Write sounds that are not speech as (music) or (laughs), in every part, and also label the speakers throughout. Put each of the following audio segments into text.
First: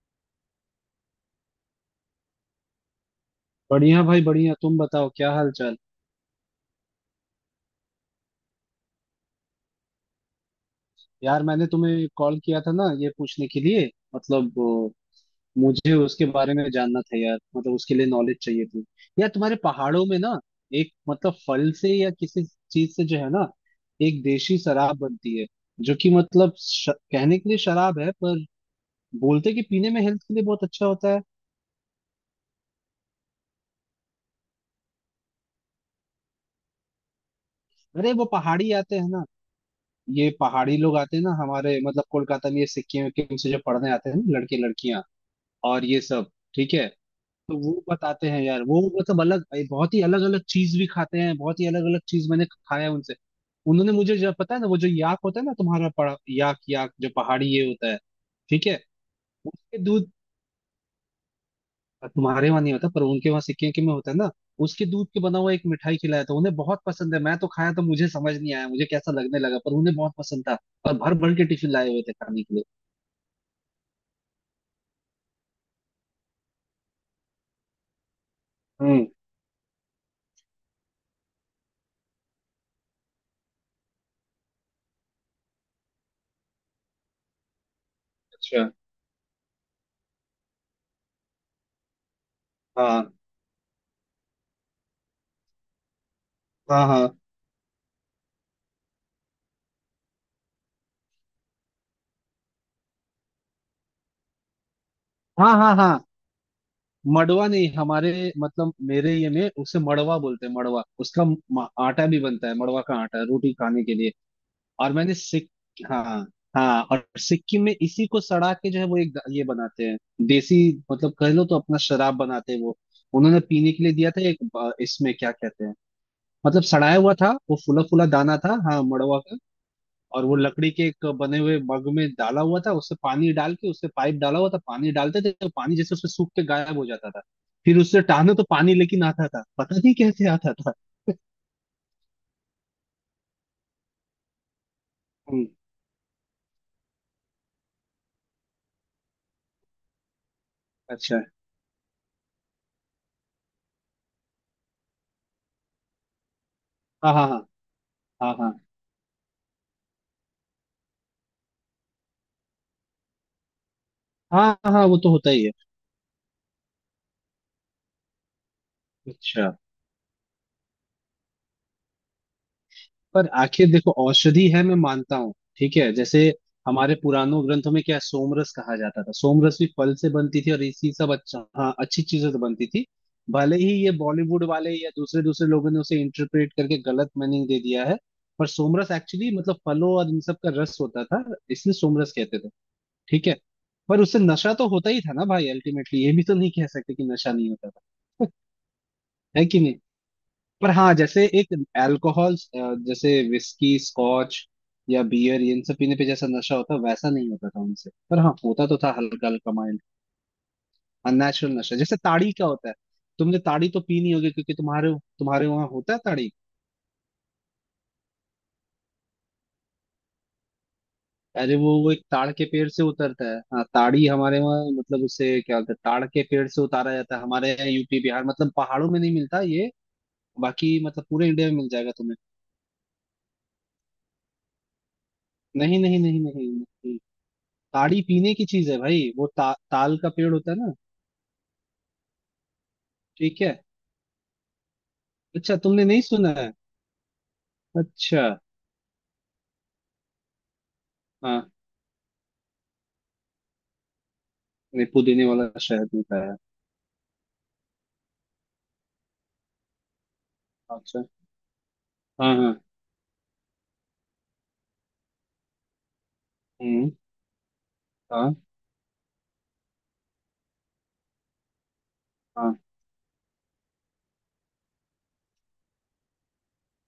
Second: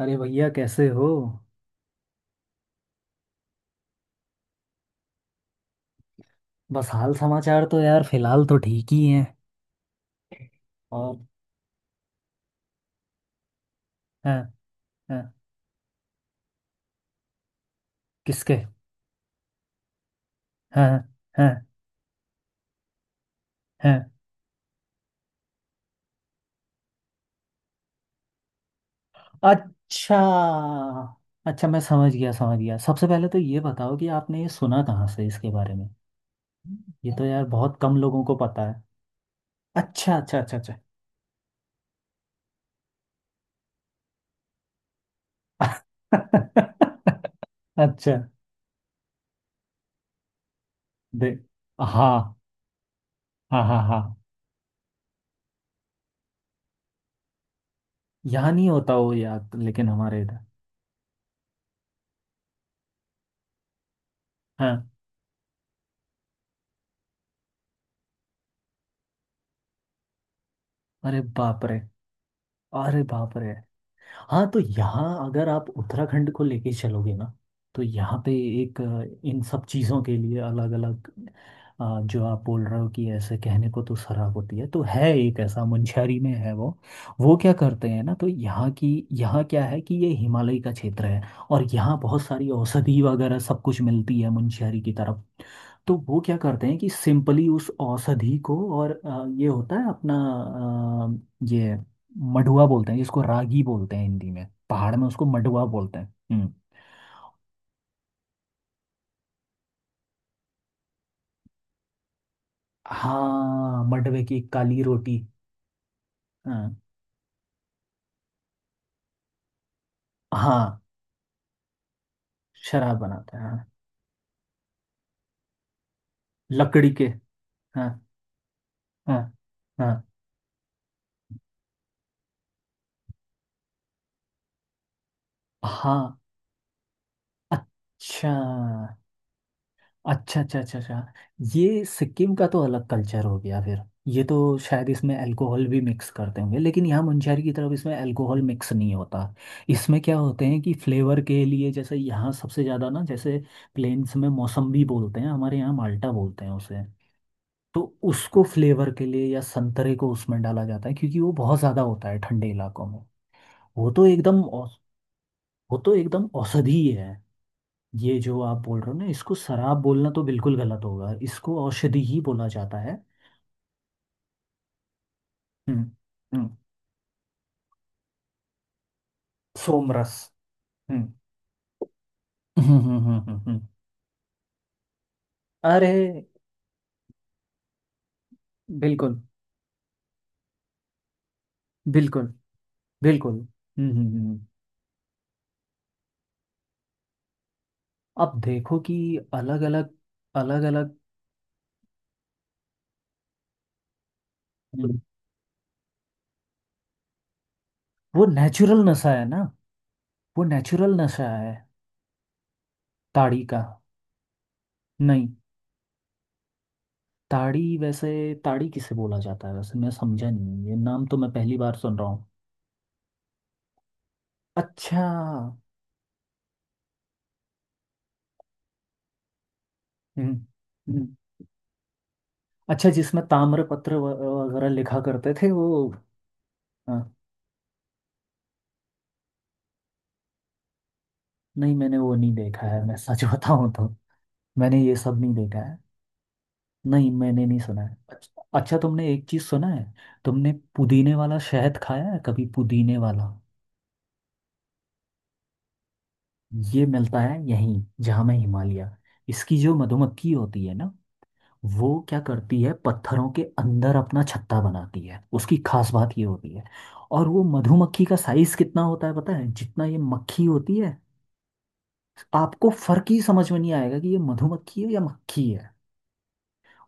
Speaker 1: अरे भैया कैसे हो।
Speaker 2: बढ़िया भाई बढ़िया। तुम बताओ क्या हाल चाल।
Speaker 1: बस हाल समाचार तो यार फिलहाल तो ठीक ही है। और
Speaker 2: यार मैंने तुम्हें कॉल किया था ना ये पूछने के लिए
Speaker 1: हाँ।
Speaker 2: मतलब
Speaker 1: हाँ
Speaker 2: मुझे उसके बारे में जानना था यार, मतलब उसके लिए नॉलेज
Speaker 1: किसके?
Speaker 2: चाहिए थी। यार तुम्हारे पहाड़ों में ना
Speaker 1: हाँ
Speaker 2: एक मतलब
Speaker 1: हाँ
Speaker 2: फल से या किसी चीज से जो है ना
Speaker 1: हाँ।
Speaker 2: एक देशी शराब बनती है, जो कि मतलब कहने के लिए शराब है पर बोलते कि पीने में
Speaker 1: अच्छा।
Speaker 2: हेल्थ के लिए बहुत अच्छा होता है।
Speaker 1: अच्छा मैं समझ गया, समझ गया। सबसे पहले तो ये बताओ कि आपने ये सुना कहाँ से इसके बारे में? ये तो यार बहुत कम
Speaker 2: अरे
Speaker 1: लोगों
Speaker 2: वो
Speaker 1: को पता
Speaker 2: पहाड़ी
Speaker 1: है।
Speaker 2: आते हैं ना,
Speaker 1: अच्छा
Speaker 2: ये
Speaker 1: अच्छा अच्छा अच्छा।
Speaker 2: पहाड़ी लोग आते हैं ना हमारे मतलब कोलकाता में, ये सिक्किम विक्किम से जो पढ़ने आते हैं ना लड़के लड़कियां, और ये सब ठीक है।
Speaker 1: (laughs)
Speaker 2: तो वो
Speaker 1: अच्छा
Speaker 2: बताते हैं यार, वो मतलब अलग, बहुत ही अलग अलग चीज भी खाते
Speaker 1: दे
Speaker 2: हैं, बहुत ही अलग अलग
Speaker 1: हाँ
Speaker 2: चीज मैंने खाया है उनसे।
Speaker 1: हाँ हाँ।
Speaker 2: उन्होंने
Speaker 1: हाँ
Speaker 2: मुझे जब पता है ना वो जो याक होता है ना तुम्हारा पड़ा, याक याक जो पहाड़ी ये होता है।
Speaker 1: यहाँ
Speaker 2: ठीक
Speaker 1: नहीं
Speaker 2: है।
Speaker 1: होता वो याद,
Speaker 2: उसके
Speaker 1: लेकिन
Speaker 2: दूध,
Speaker 1: हमारे इधर।
Speaker 2: तुम्हारे वहां नहीं होता पर उनके वहां सिक्किम के में होता है ना।
Speaker 1: हाँ,
Speaker 2: उसके दूध के बना हुआ एक मिठाई खिलाया था उन्हें, बहुत पसंद है। मैं तो खाया तो मुझे समझ नहीं आया, मुझे कैसा लगने लगा पर उन्हें बहुत पसंद था। और भर
Speaker 1: अरे
Speaker 2: भर के
Speaker 1: बाप
Speaker 2: टिफिन
Speaker 1: रे,
Speaker 2: लाए हुए थे खाने के लिए।
Speaker 1: अरे बाप रे। हाँ तो यहाँ अगर आप उत्तराखंड को लेके चलोगे ना, तो यहाँ पे एक
Speaker 2: हम्म।
Speaker 1: इन सब चीज़ों के लिए अलग अलग जो आप बोल रहे हो कि ऐसे कहने को तो शराब होती है, तो है एक ऐसा मुंशियारी में है वो। वो क्या करते हैं ना, तो
Speaker 2: अच्छा।
Speaker 1: यहाँ की, यहाँ क्या है कि ये हिमालय का क्षेत्र है और यहाँ बहुत सारी औषधि
Speaker 2: हाँ
Speaker 1: वगैरह सब कुछ मिलती है मुंशियारी की तरफ। तो वो क्या करते हैं
Speaker 2: हाँ
Speaker 1: कि
Speaker 2: हाँ।
Speaker 1: सिंपली उस औषधि को और ये होता है अपना ये मडुआ बोलते हैं जिसको रागी बोलते हैं हिंदी में, पहाड़ में उसको
Speaker 2: हाँ
Speaker 1: मडुआ
Speaker 2: हाँ
Speaker 1: बोलते
Speaker 2: हाँ।
Speaker 1: हैं। हम्म।
Speaker 2: मड़वा नहीं हमारे मतलब मेरे ये में उसे मड़वा बोलते हैं। मड़वा उसका आटा भी बनता है, मड़वा का आटा रोटी खाने
Speaker 1: हाँ,
Speaker 2: के लिए।
Speaker 1: मडवे की काली
Speaker 2: और मैंने
Speaker 1: रोटी।
Speaker 2: सिक हाँ
Speaker 1: हाँ
Speaker 2: हाँ। और सिक्किम में इसी को सड़ा के जो है वो एक ये बनाते हैं, देसी,
Speaker 1: हाँ,
Speaker 2: मतलब कह लो तो अपना शराब बनाते हैं वो।
Speaker 1: शराब बनाते
Speaker 2: उन्होंने
Speaker 1: हैं हाँ।
Speaker 2: पीने के लिए दिया था एक इसमें क्या कहते हैं, मतलब
Speaker 1: लकड़ी
Speaker 2: सड़ाया
Speaker 1: के।
Speaker 2: हुआ था वो, फूला
Speaker 1: हाँ
Speaker 2: फूला दाना था हाँ
Speaker 1: हाँ
Speaker 2: मड़वा।
Speaker 1: हाँ
Speaker 2: और वो लकड़ी के एक बने हुए मग में डाला हुआ था, उससे पानी डाल के उससे पाइप डाला हुआ था, पानी डालते थे तो पानी जैसे उससे
Speaker 1: हाँ।
Speaker 2: सूख के गायब हो जाता था। फिर उससे
Speaker 1: अच्छा
Speaker 2: टहने तो पानी लेकिन आता था, पता नहीं कैसे
Speaker 1: अच्छा
Speaker 2: आता
Speaker 1: अच्छा
Speaker 2: था।
Speaker 1: अच्छा। अच्छा, ये सिक्किम का तो अलग कल्चर हो गया फिर। ये तो शायद इसमें
Speaker 2: हम्म।
Speaker 1: अल्कोहल भी मिक्स करते होंगे, लेकिन यहाँ मुंशहरी की तरफ इसमें अल्कोहल मिक्स नहीं होता। इसमें क्या होते हैं कि
Speaker 2: अच्छा।
Speaker 1: फ्लेवर के लिए, जैसे यहाँ सबसे ज़्यादा ना, जैसे प्लेन्स में मौसम्बी बोलते हैं, हमारे यहाँ माल्टा बोलते हैं उसे।
Speaker 2: हाँ हाँ
Speaker 1: तो
Speaker 2: हाँ।
Speaker 1: उसको
Speaker 2: हाँ
Speaker 1: फ्लेवर के लिए या संतरे को उसमें डाला जाता है, क्योंकि वो बहुत ज़्यादा होता है ठंडे इलाकों में। वो तो एकदम
Speaker 2: हाँ।
Speaker 1: औ-
Speaker 2: हाँ हाँ वो तो होता ही है।
Speaker 1: वो तो एकदम औषधि है। ये जो आप बोल रहे हो ना, इसको
Speaker 2: अच्छा।
Speaker 1: शराब बोलना तो बिल्कुल गलत होगा, इसको औषधि ही बोला जाता है।
Speaker 2: पर आखिर देखो औषधि है मैं मानता हूँ, ठीक
Speaker 1: हम्म।
Speaker 2: है, जैसे
Speaker 1: हम्म
Speaker 2: हमारे पुरानों ग्रंथों में क्या है, सोमरस कहा जाता था। सोमरस भी फल से
Speaker 1: सोमरस।
Speaker 2: बनती थी और इसी
Speaker 1: हम्म
Speaker 2: सब, अच्छा हाँ, अच्छी चीजों से बनती
Speaker 1: हम्म
Speaker 2: थी।
Speaker 1: हम्म हम्म हम्म,
Speaker 2: भले
Speaker 1: हम्म।
Speaker 2: ही ये बॉलीवुड वाले या दूसरे दूसरे लोगों ने
Speaker 1: अरे,
Speaker 2: उसे इंटरप्रेट करके गलत मीनिंग दे दिया है पर सोमरस
Speaker 1: बिल्कुल,
Speaker 2: एक्चुअली मतलब फलों और इन सब का रस होता था, इसलिए सोमरस
Speaker 1: बिल्कुल,
Speaker 2: कहते थे। ठीक
Speaker 1: बिल्कुल।
Speaker 2: है।
Speaker 1: हम्म
Speaker 2: पर
Speaker 1: हम्म
Speaker 2: उससे
Speaker 1: हम्म।
Speaker 2: नशा तो होता ही था ना भाई, अल्टीमेटली ये भी तो नहीं कह सकते कि नशा नहीं होता था,
Speaker 1: अब देखो कि
Speaker 2: है कि
Speaker 1: अलग
Speaker 2: नहीं।
Speaker 1: अलग, अलग
Speaker 2: पर हाँ
Speaker 1: अलग।
Speaker 2: जैसे एक अल्कोहल, जैसे विस्की स्कॉच या बियर, ये इन सब पीने पे जैसा नशा होता है वैसा नहीं होता था उनसे, पर
Speaker 1: वो
Speaker 2: हाँ होता तो
Speaker 1: नेचुरल
Speaker 2: था
Speaker 1: नशा है
Speaker 2: हल्का
Speaker 1: ना,
Speaker 2: हल्का माइंड।
Speaker 1: वो नेचुरल नशा
Speaker 2: अननेचुरल
Speaker 1: है।
Speaker 2: नशा जैसे ताड़ी क्या होता है, तुमने
Speaker 1: ताड़ी का?
Speaker 2: ताड़ी तो पी नहीं होगी क्योंकि तुम्हारे
Speaker 1: नहीं।
Speaker 2: तुम्हारे वहां होता है ताड़ी।
Speaker 1: ताड़ी वैसे, ताड़ी किसे बोला जाता है वैसे मैं समझा नहीं, ये नाम तो मैं
Speaker 2: अरे
Speaker 1: पहली
Speaker 2: वो
Speaker 1: बार
Speaker 2: वो
Speaker 1: सुन
Speaker 2: एक
Speaker 1: रहा हूँ।
Speaker 2: ताड़ के पेड़ से उतरता है, हाँ ताड़ी हमारे वहाँ
Speaker 1: अच्छा।
Speaker 2: मतलब उसे क्या बोलते हैं, ताड़ के पेड़ से उतारा जाता है हमारे यहाँ यूपी बिहार, मतलब पहाड़ों में नहीं मिलता ये। बाकी मतलब
Speaker 1: हम्म।
Speaker 2: पूरे इंडिया में मिल जाएगा तुम्हें।
Speaker 1: अच्छा, जिसमें ताम्रपत्र वगैरह लिखा करते थे वो?
Speaker 2: नहीं नहीं नहीं नहीं, नहीं।
Speaker 1: हाँ,
Speaker 2: ताड़ी पीने की चीज है भाई, वो ताल का पेड़ होता है ना।
Speaker 1: नहीं मैंने वो नहीं देखा है, मैं सच
Speaker 2: ठीक है।
Speaker 1: बताऊं तो। मैंने ये सब नहीं
Speaker 2: अच्छा
Speaker 1: देखा है।
Speaker 2: तुमने नहीं सुना है?
Speaker 1: नहीं, मैंने नहीं सुना है।
Speaker 2: अच्छा
Speaker 1: अच्छा अच्छा, तुमने एक चीज सुना है, तुमने पुदीने वाला
Speaker 2: हाँ।
Speaker 1: शहद खाया है कभी, पुदीने वाला?
Speaker 2: नहीं पुदीने वाला शहद नहीं खाया।
Speaker 1: ये मिलता है यहीं जहाँ मैं, हिमालय। इसकी जो मधुमक्खी होती है ना,
Speaker 2: अच्छा।
Speaker 1: वो क्या
Speaker 2: हाँ हाँ।
Speaker 1: करती है, पत्थरों के अंदर अपना छत्ता बनाती है। उसकी खास बात ये होती है,
Speaker 2: हम्म।
Speaker 1: और वो मधुमक्खी का
Speaker 2: हाँ
Speaker 1: साइज कितना होता है पता है, जितना ये मक्खी होती है।
Speaker 2: हाँ
Speaker 1: आपको फर्क ही समझ में नहीं आएगा कि ये मधुमक्खी है या मक्खी है,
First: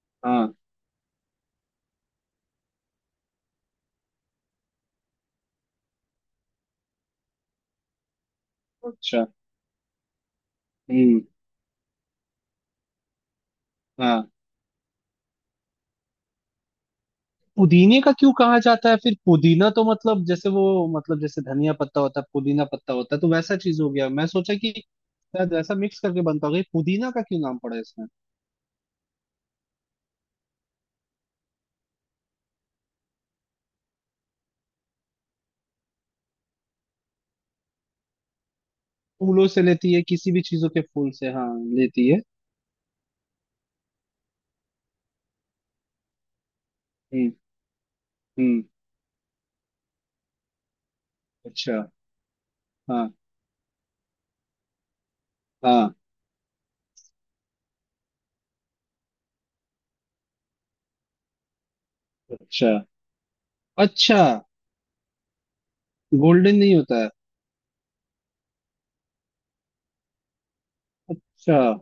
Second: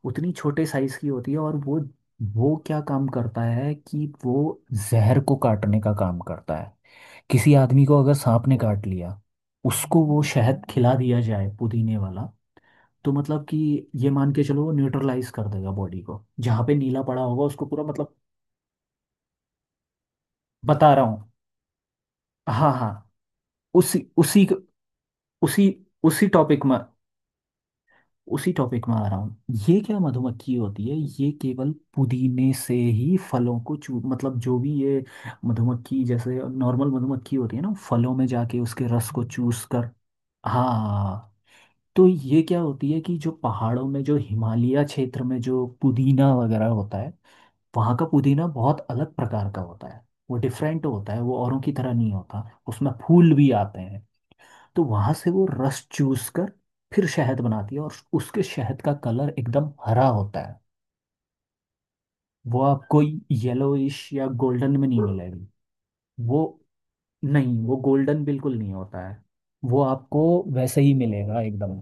Speaker 1: उतनी
Speaker 2: हाँ।
Speaker 1: छोटे साइज की होती है। और वो क्या काम करता है कि वो जहर को काटने का काम करता है। किसी आदमी को अगर सांप ने काट लिया,
Speaker 2: अच्छा।
Speaker 1: उसको वो शहद खिला दिया
Speaker 2: हम्म।
Speaker 1: जाए पुदीने वाला, तो मतलब कि ये
Speaker 2: हाँ।
Speaker 1: मान के चलो वो न्यूट्रलाइज कर देगा बॉडी को, जहाँ पे नीला पड़ा होगा उसको पूरा
Speaker 2: पुदीने का
Speaker 1: मतलब।
Speaker 2: क्यों कहा जाता है फिर? पुदीना तो मतलब जैसे वो,
Speaker 1: बता रहा
Speaker 2: मतलब
Speaker 1: हूँ।
Speaker 2: जैसे धनिया पत्ता होता है पुदीना
Speaker 1: हाँ हाँ,
Speaker 2: पत्ता होता है, तो वैसा चीज हो
Speaker 1: उसी
Speaker 2: गया, मैं
Speaker 1: उसी
Speaker 2: सोचा कि शायद
Speaker 1: उसी
Speaker 2: वैसा मिक्स करके
Speaker 1: उसी
Speaker 2: बनता होगा। ये
Speaker 1: टॉपिक में,
Speaker 2: पुदीना का क्यों नाम पड़ा है इसमें?
Speaker 1: उसी टॉपिक में आ रहा हूँ। ये क्या मधुमक्खी होती है, ये केवल पुदीने से ही फलों को चू, मतलब जो भी ये मधुमक्खी, जैसे नॉर्मल मधुमक्खी होती है ना फलों में जाके उसके रस को
Speaker 2: फूलों से
Speaker 1: चूस कर।
Speaker 2: लेती है किसी भी चीजों के फूल से
Speaker 1: हाँ,
Speaker 2: हाँ,
Speaker 1: तो
Speaker 2: लेती है।
Speaker 1: ये क्या होती है कि जो पहाड़ों में, जो हिमालय क्षेत्र में जो पुदीना वगैरह होता है,
Speaker 2: हम्म।
Speaker 1: वहाँ का पुदीना
Speaker 2: हम्म।
Speaker 1: बहुत अलग प्रकार का होता है। वो डिफरेंट होता है, वो औरों की
Speaker 2: अच्छा।
Speaker 1: तरह नहीं होता। उसमें
Speaker 2: हाँ
Speaker 1: फूल भी आते हैं, तो वहां से वो रस
Speaker 2: हाँ।
Speaker 1: चूस कर फिर शहद बनाती है, और उसके शहद का कलर एकदम हरा होता है। वो
Speaker 2: अच्छा
Speaker 1: आपको येलोइश
Speaker 2: अच्छा।
Speaker 1: या गोल्डन में नहीं मिलेगी। वो
Speaker 2: गोल्डन नहीं होता है।
Speaker 1: नहीं, वो गोल्डन बिल्कुल नहीं होता है। वो आपको वैसे ही मिलेगा
Speaker 2: अच्छा।
Speaker 1: एकदम।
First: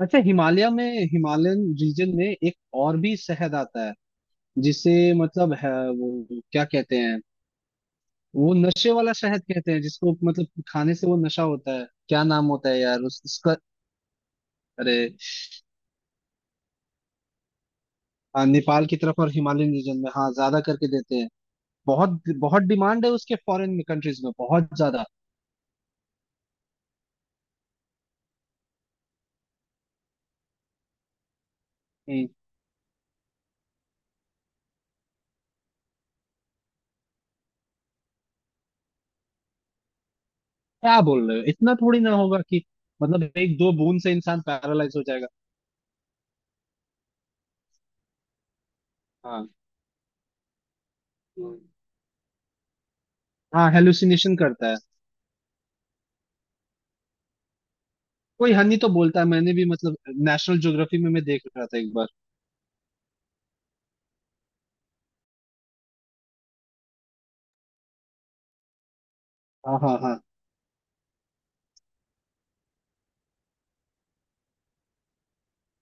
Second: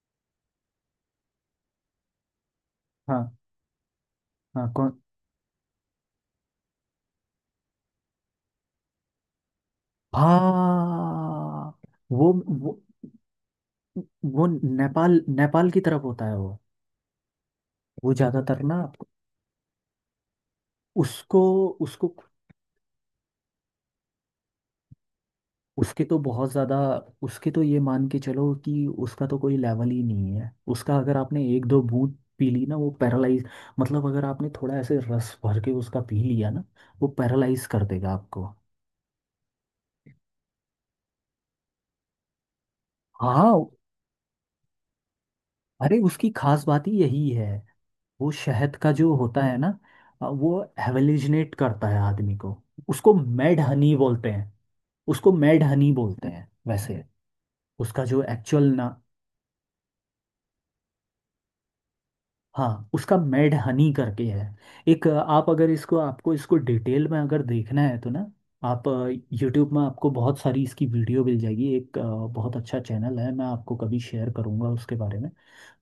Speaker 2: अच्छा हिमालय में हिमालयन रीजन में एक और भी
Speaker 1: हाँ।
Speaker 2: शहद आता है,
Speaker 1: हाँ
Speaker 2: जिसे
Speaker 1: कौन?
Speaker 2: मतलब है, वो क्या कहते हैं, वो नशे वाला शहद कहते हैं जिसको मतलब खाने से वो नशा होता
Speaker 1: हाँ
Speaker 2: है। क्या
Speaker 1: वो
Speaker 2: नाम होता है
Speaker 1: वो
Speaker 2: यार उसका?
Speaker 1: वो
Speaker 2: अरे
Speaker 1: नेपाल, नेपाल की तरफ होता है वो। वो
Speaker 2: हाँ,
Speaker 1: ज्यादातर ना
Speaker 2: नेपाल की
Speaker 1: आपको,
Speaker 2: तरफ और हिमालयन रीजन में हाँ ज्यादा करके देते हैं।
Speaker 1: उसको उसको
Speaker 2: बहुत बहुत डिमांड है उसके फॉरेन में कंट्रीज में बहुत ज्यादा।
Speaker 1: उसके तो बहुत ज़्यादा, उसके तो ये मान के चलो कि उसका तो कोई लेवल ही नहीं है। उसका अगर आपने एक दो बूंद
Speaker 2: हम्म।
Speaker 1: पी ली ना, वो पैरालाइज, मतलब अगर आपने थोड़ा ऐसे रस भर के उसका पी लिया ना, वो पैरालाइज कर देगा आपको।
Speaker 2: क्या बोल रहे हो, इतना थोड़ी ना होगा कि मतलब एक
Speaker 1: हाँ,
Speaker 2: दो बूंद से इंसान पैरालाइज हो जाएगा।
Speaker 1: अरे उसकी खास बात ही यही है। वो शहद का जो होता है ना, वो हेलुसिनेट
Speaker 2: हाँ
Speaker 1: करता है आदमी को। उसको मेड
Speaker 2: हाँ
Speaker 1: हनी बोलते
Speaker 2: हेलुसिनेशन
Speaker 1: हैं।
Speaker 2: करता है।
Speaker 1: उसको मेड हनी बोलते हैं वैसे। उसका जो
Speaker 2: कोई
Speaker 1: एक्चुअल
Speaker 2: हनी
Speaker 1: ना,
Speaker 2: तो बोलता है मैंने भी, मतलब नेशनल ज्योग्राफी में मैं देख रहा था एक बार।
Speaker 1: हाँ उसका मेड हनी करके है। एक आप अगर इसको, आपको इसको डिटेल में अगर देखना है तो ना, आप यूट्यूब
Speaker 2: हाँ
Speaker 1: में
Speaker 2: हाँ
Speaker 1: आपको
Speaker 2: हाँ।
Speaker 1: बहुत सारी इसकी वीडियो मिल जाएगी। एक बहुत अच्छा चैनल है, मैं आपको कभी शेयर करूँगा उसके बारे में।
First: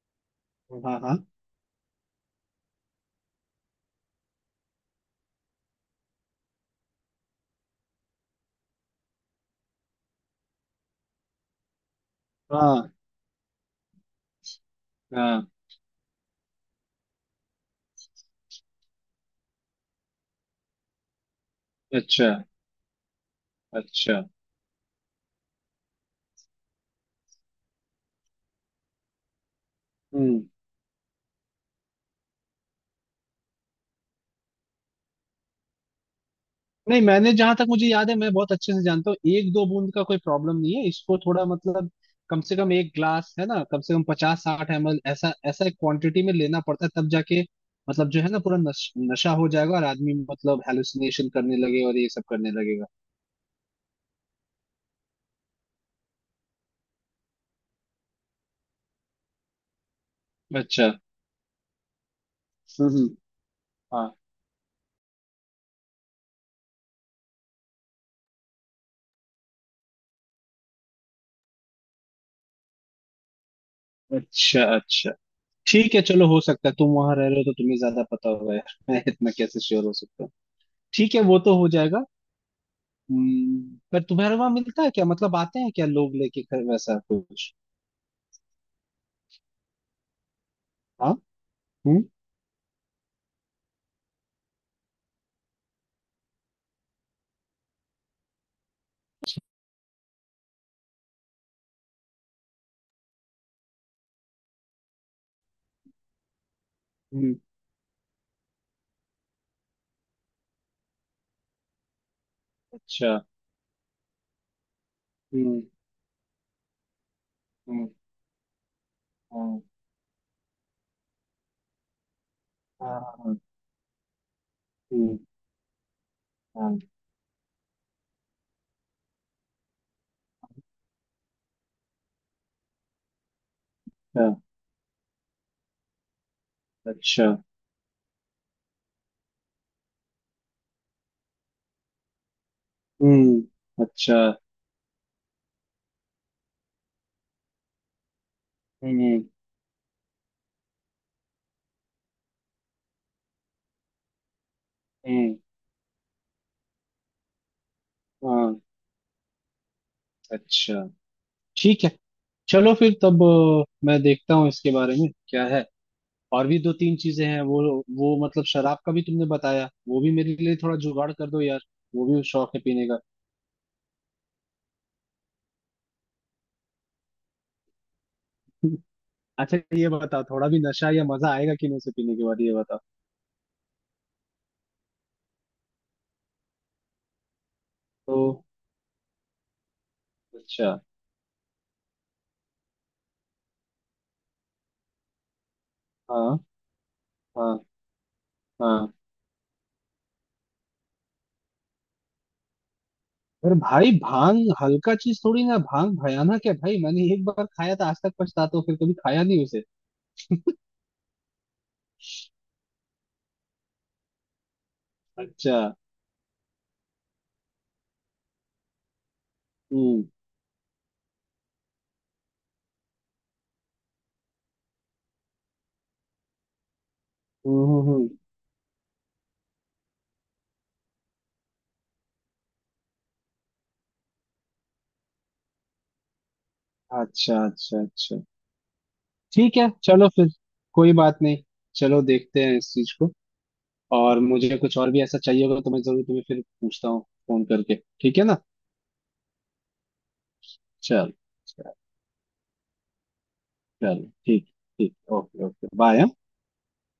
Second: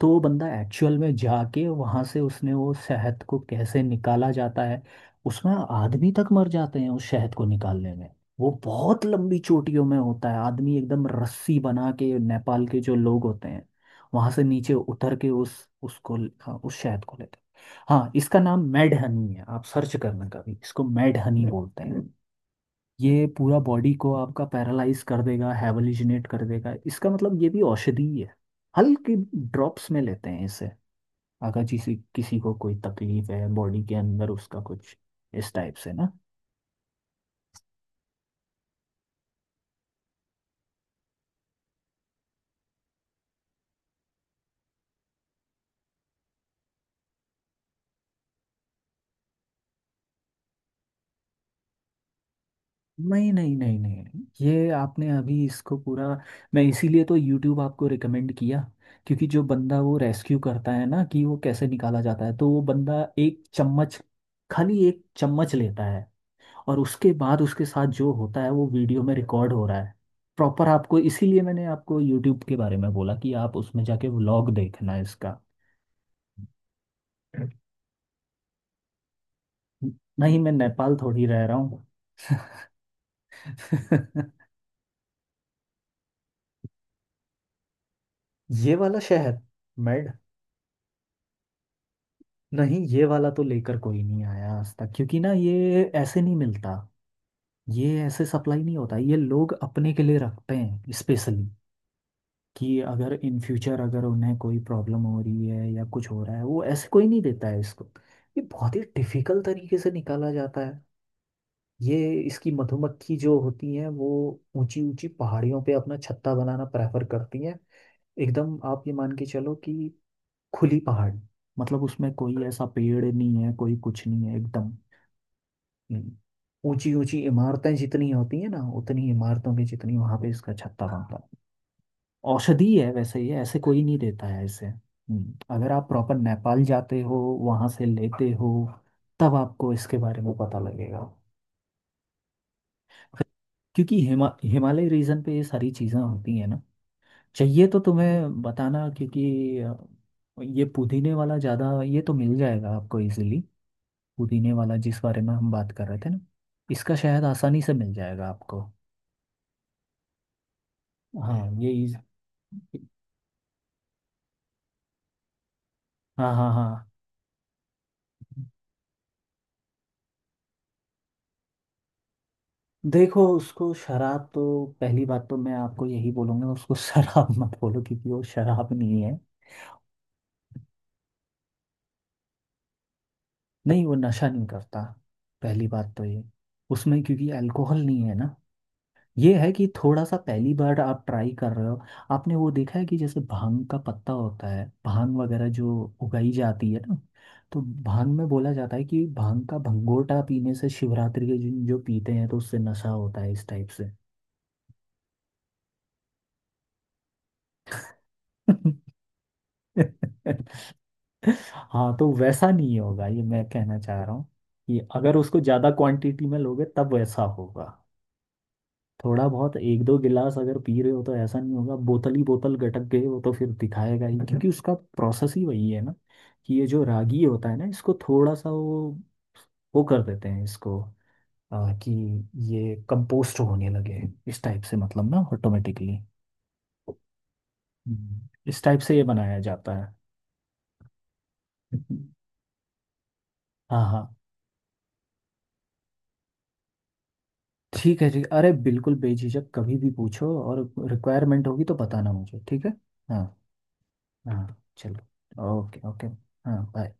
Speaker 1: तो वो बंदा एक्चुअल
Speaker 2: हाँ
Speaker 1: में
Speaker 2: हाँ
Speaker 1: जाके वहाँ से उसने वो शहद को कैसे निकाला जाता है, उसमें आदमी तक मर जाते हैं उस शहद को निकालने में। वो बहुत लंबी चोटियों में होता है, आदमी एकदम रस्सी बना के, नेपाल के
Speaker 2: हाँ।
Speaker 1: जो लोग होते हैं वहां से नीचे उतर के
Speaker 2: हाँ।
Speaker 1: उस, उसको, हाँ, उस शहद को लेते हैं। हाँ इसका नाम मेड हनी है, आप सर्च करना कभी, इसको मेड हनी बोलते हैं।
Speaker 2: अच्छा
Speaker 1: ये पूरा बॉडी को
Speaker 2: अच्छा।
Speaker 1: आपका पैरालाइज कर देगा, हैवलिजिनेट कर देगा। इसका मतलब ये भी औषधि ही है। हल्की ड्रॉप्स में लेते हैं
Speaker 2: हम्म।
Speaker 1: इसे, अगर किसी किसी को कोई तकलीफ है बॉडी के अंदर उसका कुछ, इस टाइप से ना।
Speaker 2: नहीं मैंने जहां तक मुझे याद है मैं बहुत अच्छे से जानता हूँ, एक दो बूंद का कोई प्रॉब्लम नहीं है, इसको थोड़ा मतलब कम से कम एक ग्लास है ना, कम से कम 50 60 ML ऐसा ऐसा एक क्वांटिटी में लेना पड़ता है तब जाके मतलब जो है ना पूरा नशा हो जाएगा और आदमी मतलब हेलुसिनेशन करने लगेगा और ये सब करने लगेगा।
Speaker 1: नहीं नहीं नहीं नहीं, ये आपने अभी इसको पूरा, मैं इसीलिए तो YouTube आपको रिकमेंड किया, क्योंकि जो बंदा वो रेस्क्यू करता है
Speaker 2: अच्छा।
Speaker 1: ना कि वो कैसे निकाला जाता है, तो वो
Speaker 2: हम्म
Speaker 1: बंदा
Speaker 2: हम्म,
Speaker 1: एक चम्मच,
Speaker 2: हाँ।
Speaker 1: खाली एक चम्मच लेता है, और उसके बाद उसके साथ जो होता है वो वीडियो में रिकॉर्ड हो रहा है प्रॉपर। आपको इसीलिए मैंने आपको यूट्यूब के बारे में बोला कि आप उसमें जाके व्लॉग
Speaker 2: अच्छा
Speaker 1: देखना है
Speaker 2: अच्छा।
Speaker 1: इसका।
Speaker 2: ठीक है चलो, हो सकता है तुम वहां रह रहे हो तो तुम्हें ज्यादा पता होगा यार, मैं इतना कैसे श्योर हो सकता हूँ।
Speaker 1: नहीं, मैं नेपाल
Speaker 2: ठीक है
Speaker 1: थोड़ी
Speaker 2: वो
Speaker 1: रह रहा
Speaker 2: तो हो
Speaker 1: हूँ।
Speaker 2: जाएगा। पर तुम्हारे वहां मिलता है क्या, मतलब आते हैं क्या लोग लेके घर वैसा कुछ?
Speaker 1: (laughs) ये वाला शहर, मेड,
Speaker 2: हाँ। हम्म।
Speaker 1: नहीं ये वाला तो लेकर कोई नहीं आया आज तक, क्योंकि ना ये ऐसे नहीं मिलता। ये ऐसे सप्लाई नहीं होता, ये लोग अपने के लिए रखते हैं स्पेशली, कि अगर इन फ्यूचर अगर उन्हें कोई प्रॉब्लम हो रही है या कुछ हो रहा है। वो ऐसे कोई नहीं
Speaker 2: हम्म,
Speaker 1: देता है इसको, ये बहुत ही डिफिकल्ट तरीके से निकाला जाता है। ये, इसकी मधुमक्खी
Speaker 2: अच्छा।
Speaker 1: जो होती है वो ऊंची ऊंची पहाड़ियों
Speaker 2: हम्म।
Speaker 1: पे अपना छत्ता बनाना प्रेफर करती है।
Speaker 2: हम्म
Speaker 1: एकदम आप ये मान के चलो
Speaker 2: हम्म,
Speaker 1: कि खुली पहाड़, मतलब उसमें कोई ऐसा
Speaker 2: हाँ हाँ,
Speaker 1: पेड़
Speaker 2: हाँ,
Speaker 1: नहीं है, कोई कुछ नहीं है एकदम।
Speaker 2: हम्म,
Speaker 1: हम्म,
Speaker 2: हाँ,
Speaker 1: ऊंची ऊंची इमारतें जितनी होती है ना, उतनी इमारतों की जितनी वहां पे इसका छत्ता बनता है। औषधि है वैसे, ये ऐसे कोई नहीं देता है इसे। अगर आप प्रॉपर नेपाल
Speaker 2: अच्छा
Speaker 1: जाते हो,
Speaker 2: अच्छा।
Speaker 1: वहां से लेते हो, तब आपको इसके बारे में पता लगेगा।
Speaker 2: हम्म।
Speaker 1: क्योंकि
Speaker 2: अच्छा।
Speaker 1: हिमालय रीजन पे ये सारी चीज़ें होती हैं ना। चाहिए तो तुम्हें बताना,
Speaker 2: हम्म।
Speaker 1: क्योंकि ये पुदीने वाला ज़्यादा, ये तो मिल जाएगा आपको इजीली। पुदीने वाला जिस बारे में
Speaker 2: हम्म।
Speaker 1: हम बात कर रहे थे ना, इसका शायद आसानी से मिल जाएगा
Speaker 2: हाँ।
Speaker 1: आपको।
Speaker 2: अच्छा।
Speaker 1: हाँ
Speaker 2: ठीक है
Speaker 1: यही।
Speaker 2: चलो फिर, तब मैं देखता हूँ इसके बारे में क्या है।
Speaker 1: हाँ
Speaker 2: और
Speaker 1: हाँ
Speaker 2: भी दो
Speaker 1: हाँ।
Speaker 2: तीन चीजें हैं, वो मतलब शराब का भी तुमने बताया वो भी मेरे लिए थोड़ा जुगाड़ कर दो यार। वो भी शौक है पीने का।
Speaker 1: देखो उसको शराब तो, पहली बात तो मैं आपको यही बोलूंगा उसको (laughs) शराब मत बोलो, क्योंकि वो शराब
Speaker 2: (laughs)
Speaker 1: नहीं है।
Speaker 2: अच्छा ये बताओ थोड़ा भी नशा या मजा आएगा कि नहीं उसे पीने के बाद, ये बताओ।
Speaker 1: नहीं, वो नशा नहीं करता। पहली बात तो ये, उसमें क्योंकि अल्कोहल नहीं है ना।
Speaker 2: तो,
Speaker 1: ये है कि थोड़ा सा पहली
Speaker 2: अच्छा।
Speaker 1: बार आप ट्राई कर रहे हो, आपने वो देखा है कि जैसे भांग का पत्ता होता है, भांग वगैरह जो उगाई
Speaker 2: हाँ
Speaker 1: जाती है ना, तो
Speaker 2: हाँ
Speaker 1: भांग में बोला जाता है
Speaker 2: हाँ।
Speaker 1: कि भांग का भंगोटा पीने से, शिवरात्रि के दिन जो पीते हैं, तो उससे नशा होता है इस
Speaker 2: अरे
Speaker 1: टाइप से।
Speaker 2: भाई भांग हल्का चीज थोड़ी ना, भांग भयानक है भाई, मैंने एक बार खाया था आज तक पछताता हूँ, फिर कभी
Speaker 1: (laughs)
Speaker 2: खाया नहीं उसे।
Speaker 1: (laughs) हाँ तो वैसा नहीं होगा, ये मैं कहना चाह रहा हूँ कि अगर उसको
Speaker 2: अच्छा।
Speaker 1: ज़्यादा क्वांटिटी में लोगे तब वैसा होगा। थोड़ा बहुत एक दो
Speaker 2: हम्म
Speaker 1: गिलास अगर पी रहे हो तो ऐसा नहीं होगा। बोतल ही बोतल गटक गए हो तो फिर दिखाएगा ही, क्योंकि उसका प्रोसेस ही वही है ना, कि ये जो रागी होता है ना,
Speaker 2: हम्म हम्म,
Speaker 1: इसको
Speaker 2: हम्म।
Speaker 1: थोड़ा सा वो कर देते हैं इसको, कि ये कंपोस्ट होने लगे, इस टाइप से मतलब ना, ऑटोमेटिकली
Speaker 2: अच्छा अच्छा अच्छा।
Speaker 1: इस टाइप से ये बनाया
Speaker 2: ठीक है
Speaker 1: जाता है।
Speaker 2: चलो फिर, कोई बात नहीं। चलो
Speaker 1: (laughs)
Speaker 2: देखते हैं इस चीज को।
Speaker 1: हाँ हाँ।
Speaker 2: और मुझे कुछ और भी ऐसा चाहिए होगा तो मैं जरूर तुम्हें फिर पूछता हूँ, फोन करके।
Speaker 1: ठीक है
Speaker 2: ठीक
Speaker 1: ठीक
Speaker 2: है
Speaker 1: है।
Speaker 2: ना।
Speaker 1: अरे बिल्कुल, बेझिझक कभी भी पूछो, और
Speaker 2: चल।
Speaker 1: रिक्वायरमेंट होगी
Speaker 2: चल।
Speaker 1: तो बताना मुझे ठीक है। हाँ
Speaker 2: चल,
Speaker 1: हाँ,
Speaker 2: ठीक। ठीक ओके
Speaker 1: चलो
Speaker 2: ओके
Speaker 1: ओके
Speaker 2: बाय।
Speaker 1: ओके। हाँ बाय।